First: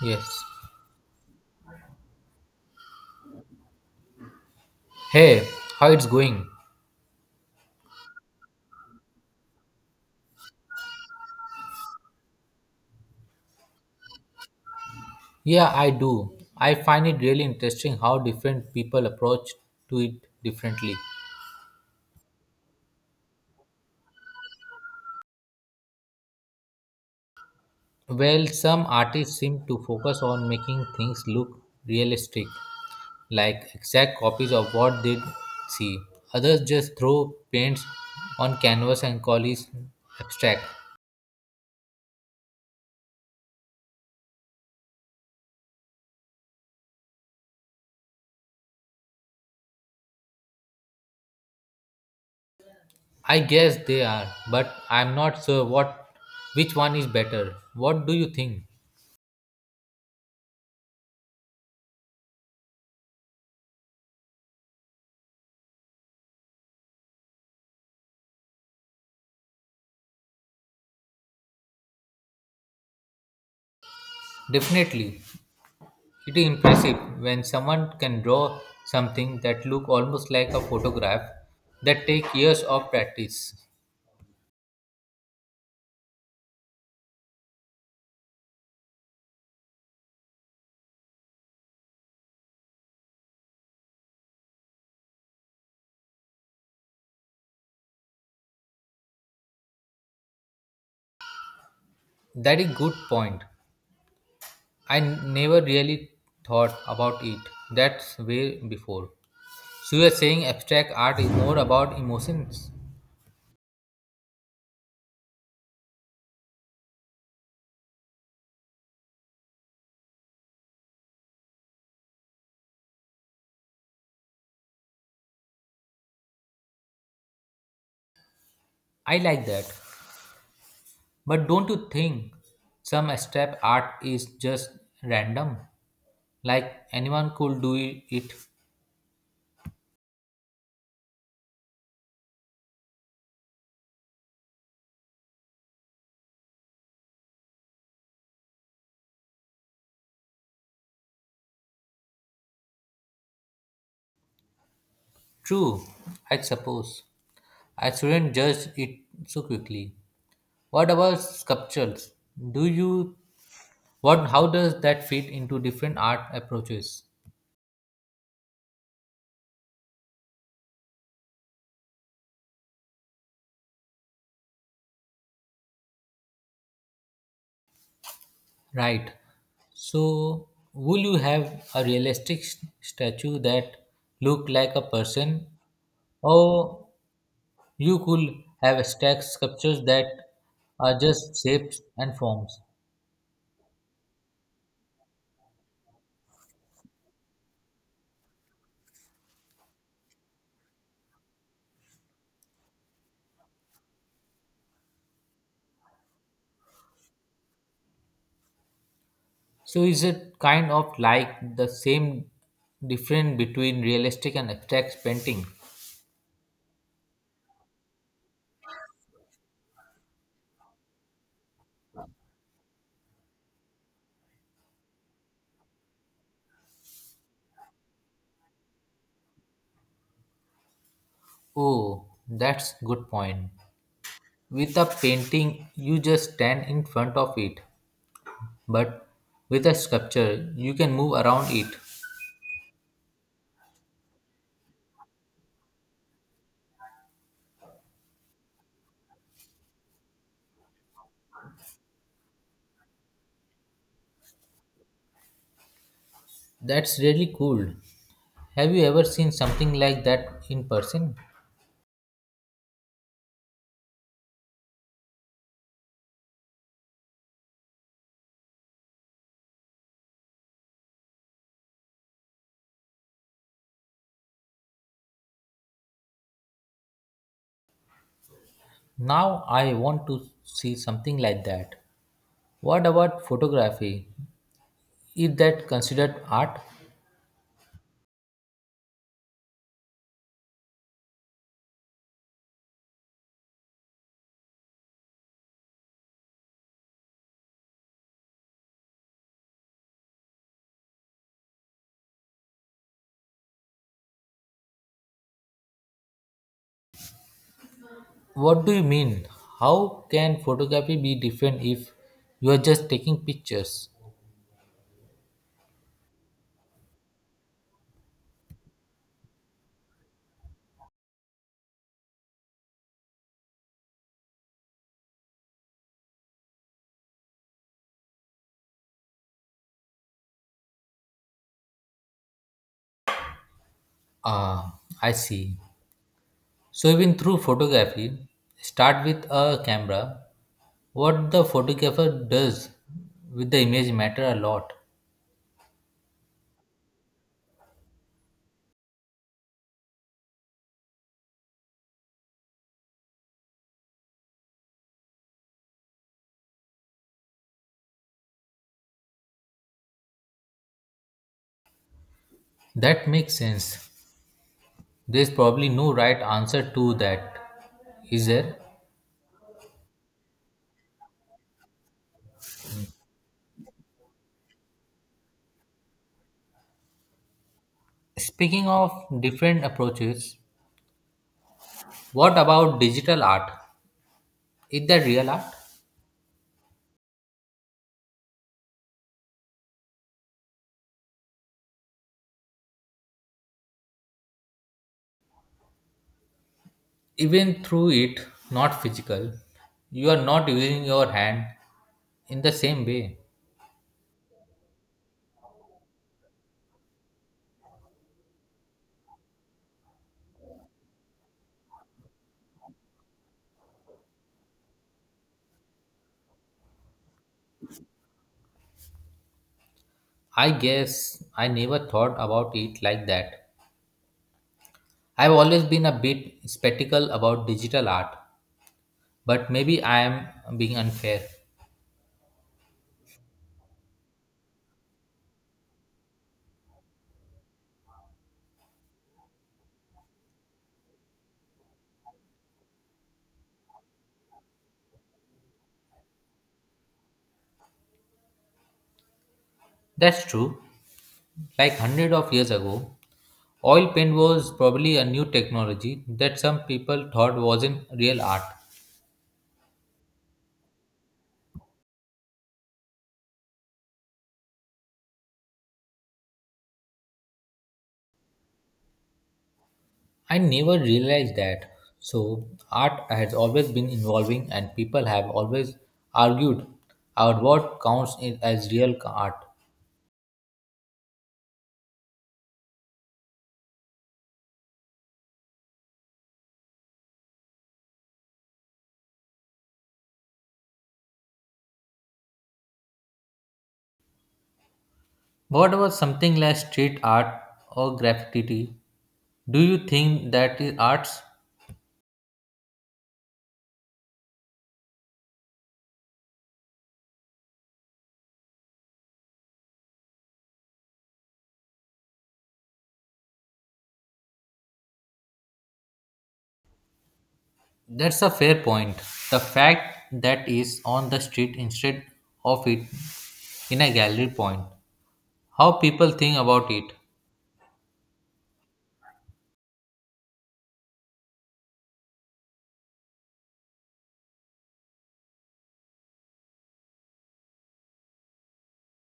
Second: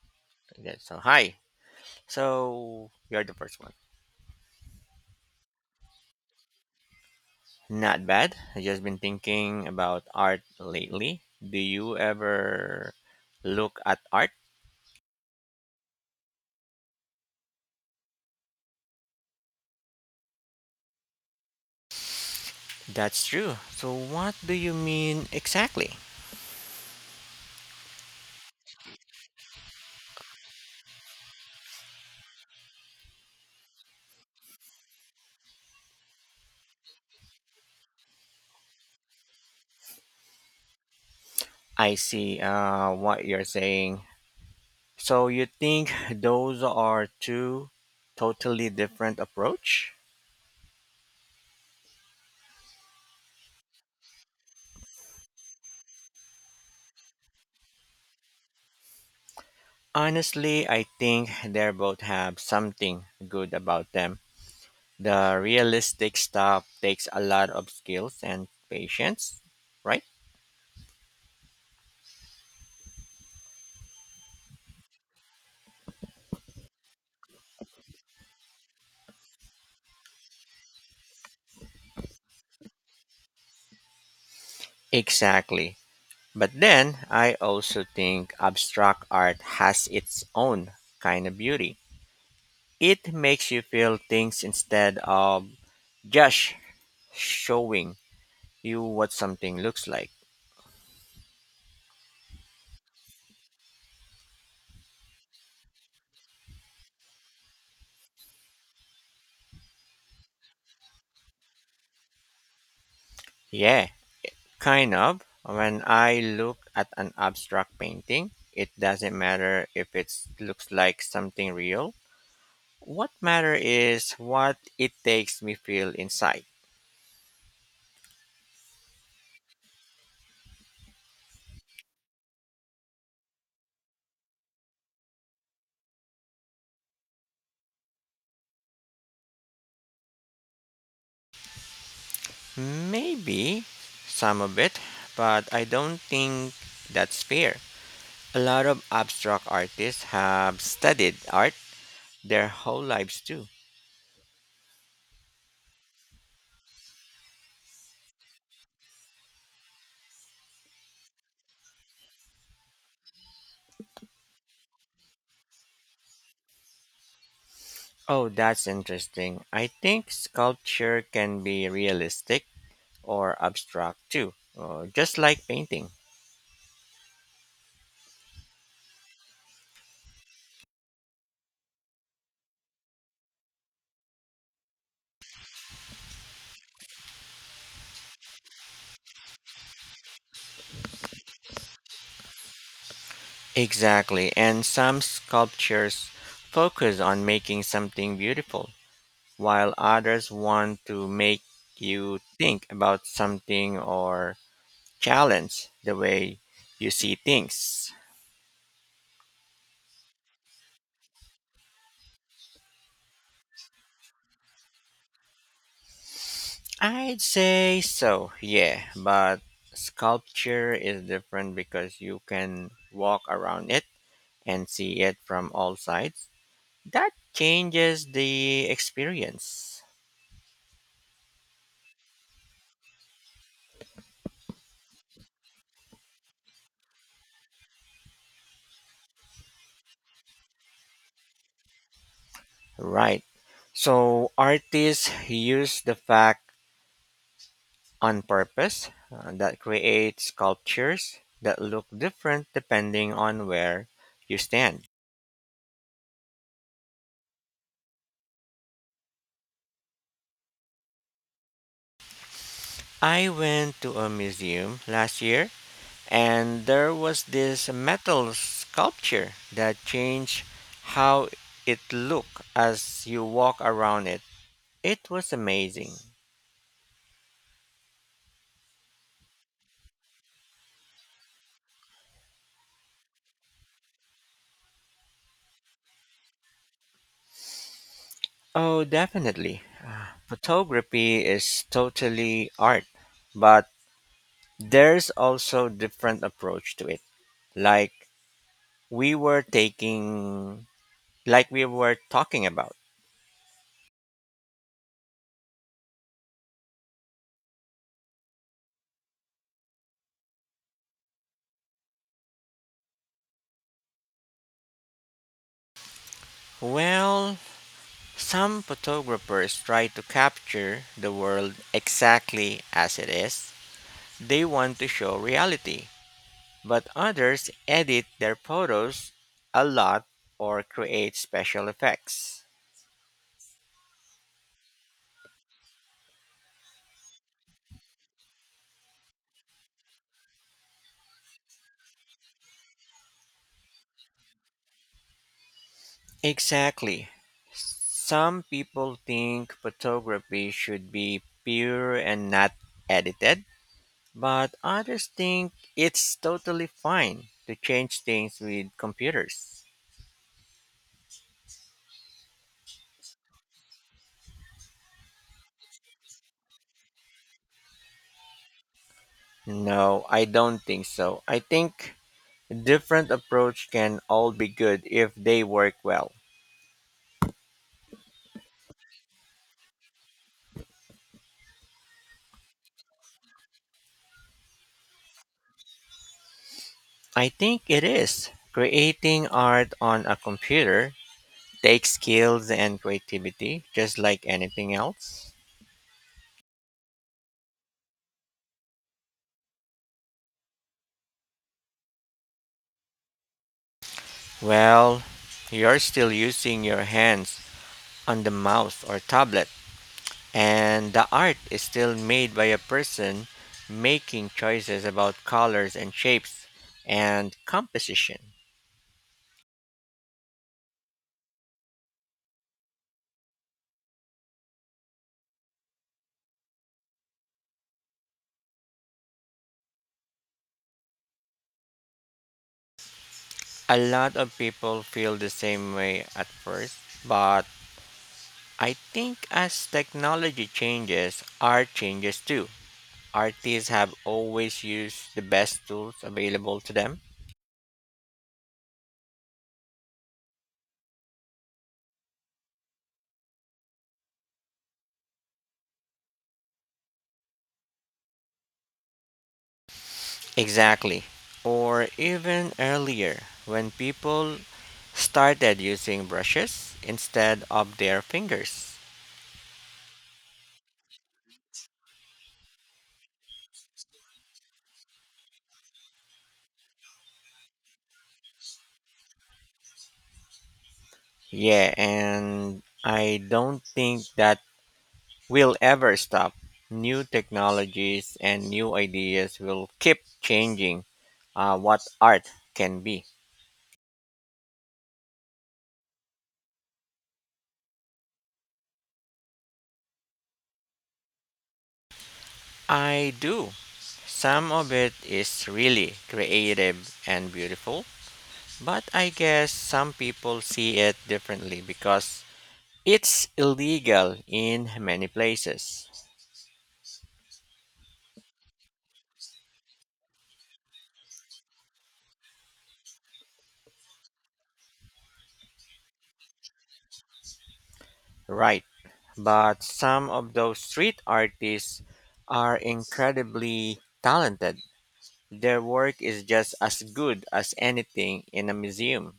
Yes. Okay, so hi. So you're the first one. Hey, how it's going? Not bad. I just been thinking about art lately. Do you ever look at art? Yeah, I do. I find it really interesting how different people approach to it differently. That's true. So what do you mean exactly? Well, some artists seem to focus on making things look realistic, like exact copies of what they see. Others just throw paints on canvas and call it abstract. I see what you're saying. So you think those are two totally different approach? I guess they are, but I'm not sure what which one is better. What do you think? Honestly, I think they both have something good about them. The realistic stuff takes a lot of skills and patience, right? Definitely. It is impressive when someone can draw something that look almost like a photograph that take years of practice. Exactly. But then I also think abstract art has its own kind of beauty. It makes you feel things instead of just showing you what something looks like. That is good point. I never really thought about it that way before. So you are saying abstract art is more about emotions? Yeah, kind of. When I look at an abstract painting, it doesn't matter if it looks like something real. What matter is what it takes me feel inside. I like that. But don't you think some abstract art is just random? Like anyone could do it? Maybe some of it, but I don't think that's fair. A lot of abstract artists have studied art their whole lives too. True, I suppose. I shouldn't judge it so quickly. What about sculptures? Do you what how does that fit into different art approaches? Oh, that's interesting. I think sculpture can be realistic or abstract too, just like painting. Right. So will you have a realistic statue that look like a person, or you could have stacked sculptures that are just shapes and forms. Exactly, and some sculptures focus on making something beautiful while others want to make you think about something or challenge the way you see things. So is it kind of like the same difference between realistic and abstract painting? I'd say so, yeah, but sculpture is different because you can walk around it and see it from all sides. That changes the experience. Oh, that's good point. With a painting, you just stand in front of it, but with a sculpture, you can move around it. Right. So artists use the fact on purpose that create sculptures that look different depending on where you stand. That's really cool. Have you ever seen something like that in person? I went to a museum last year and there was this metal sculpture that changed how it looked as you walk around it. It was amazing. Now I want to see something like that. What about photography? Is that considered art? Oh, definitely. Photography is totally art, but there's also different approach to it. Like we were taking, like we were talking about. What do you mean? How can photography be different if you are just taking pictures? Well, some photographers try to capture the world exactly as it is. They want to show reality, but others edit their photos a lot or create special effects. Ah, I see. So even through photography, start with a camera. What the photographer does with the image matter a lot. Exactly. Some people think photography should be pure and not edited, but others think it's totally fine to change things with computers. That makes sense. There's probably no right answer to that, is there? No, I don't think so. I think different approach can all be good if they work well. Speaking of different approaches, what about digital art? Is that real art? I think it is. Creating art on a computer takes skills and creativity just like anything else. Even through it, not physical, you are not using your hand in the same way. Well, you're still using your hands on the mouse or tablet. And the art is still made by a person making choices about colors and shapes and composition. I guess I never thought about it like that. I've always been a bit skeptical about digital art, but maybe I am being unfair. A lot of people feel the same way at first, but I think as technology changes, art changes too. Artists have always used the best tools available to them. That's true. Like hundred of years ago, oil paint was probably a new technology that some people thought wasn't real art. Exactly. Or even earlier, when people started using brushes instead of their fingers. I never realized that. So art has always been evolving, and people have always argued about what counts as real art. Yeah, and I don't think that will ever stop. New technologies and new ideas will keep changing what art can be. What about something like street art or graffiti? Do you think that is arts? I do. Some of it is really creative and beautiful, but I guess some people see it differently because it's illegal in many places. That's a fair point. The fact that is on the street instead of it in a gallery point how people think about it. Right. But some of those street artists are incredibly talented. Their work is just as good as anything in a museum.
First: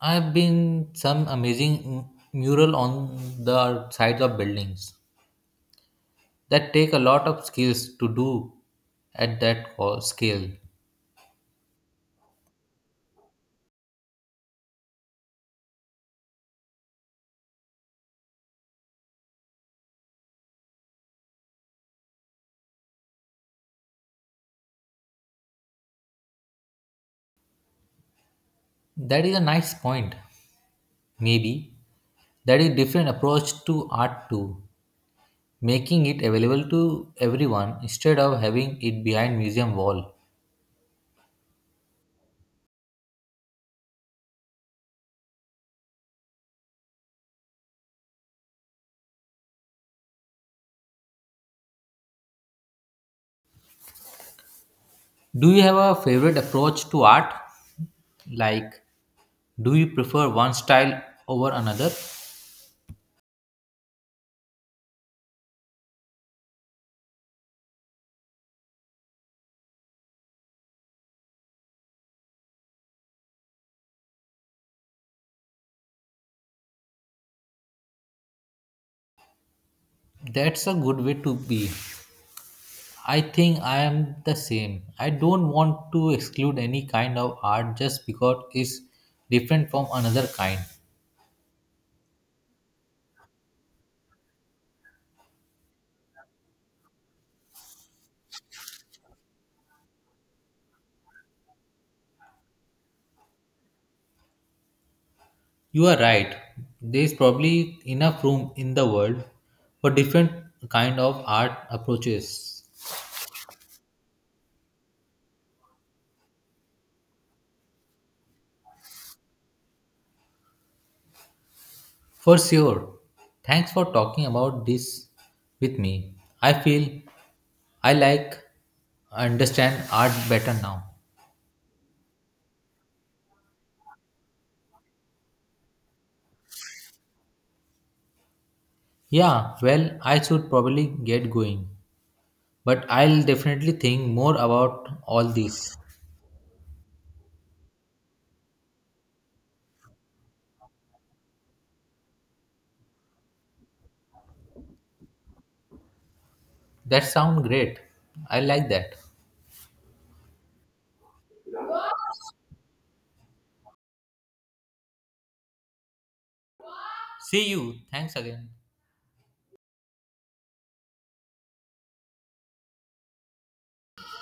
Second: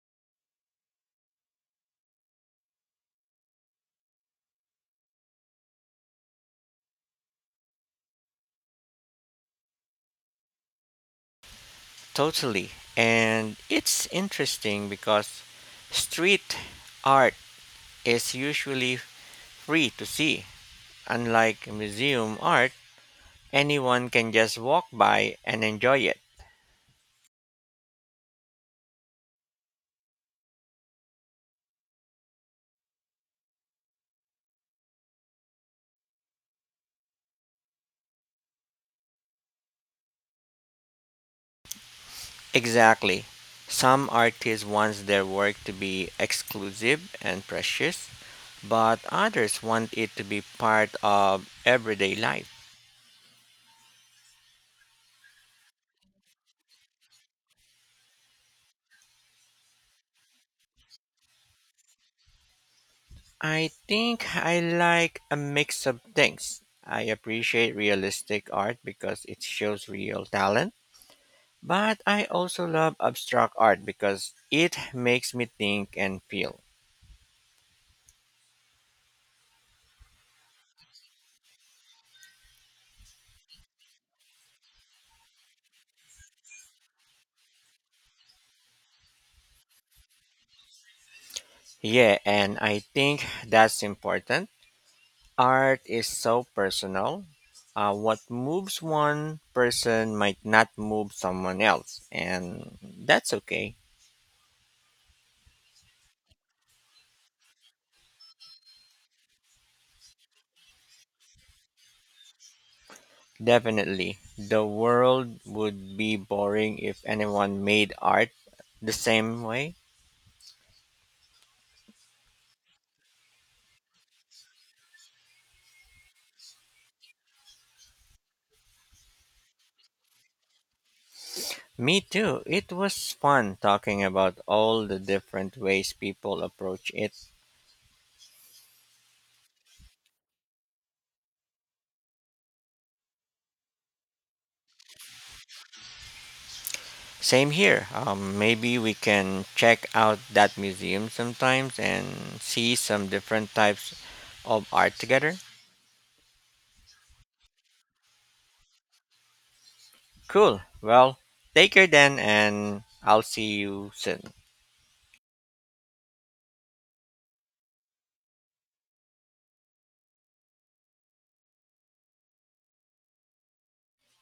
I have been some amazing mural on the sides of buildings that take a lot of skills to do at that scale. Totally. And it's interesting because street art is usually free to see. Unlike museum art, anyone can just walk by and enjoy it. That is a nice point. Maybe that is different approach to art too, making it available to everyone instead of having it behind museum wall. Exactly. Some artists want their work to be exclusive and precious, but others want it to be part of everyday life. Do you have a favorite approach to art? Like, do you prefer one style over another? I think I like a mix of things. I appreciate realistic art because it shows real talent, but I also love abstract art because it makes me think and feel. That's a good way to be. I think I am the same. I don't want to exclude any kind of art just because it's different from another kind. Yeah, and I think that's important. Art is so personal. What moves one person might not move someone else, and that's okay. You are right. There is probably enough room in the world for different kind of art approaches. Definitely. The world would be boring if anyone made art the same way. For sure. Thanks for talking about this with me. I feel I like understand art better now. Me too. It was fun talking about all the different ways people approach it. Yeah, well, I should probably get going. But I'll definitely think more about all these. Same here. Maybe we can check out that museum sometimes and see some different types of art together. That sound great. I like that. Cool. Well, take care then, and I'll see you soon. See you. Thanks again.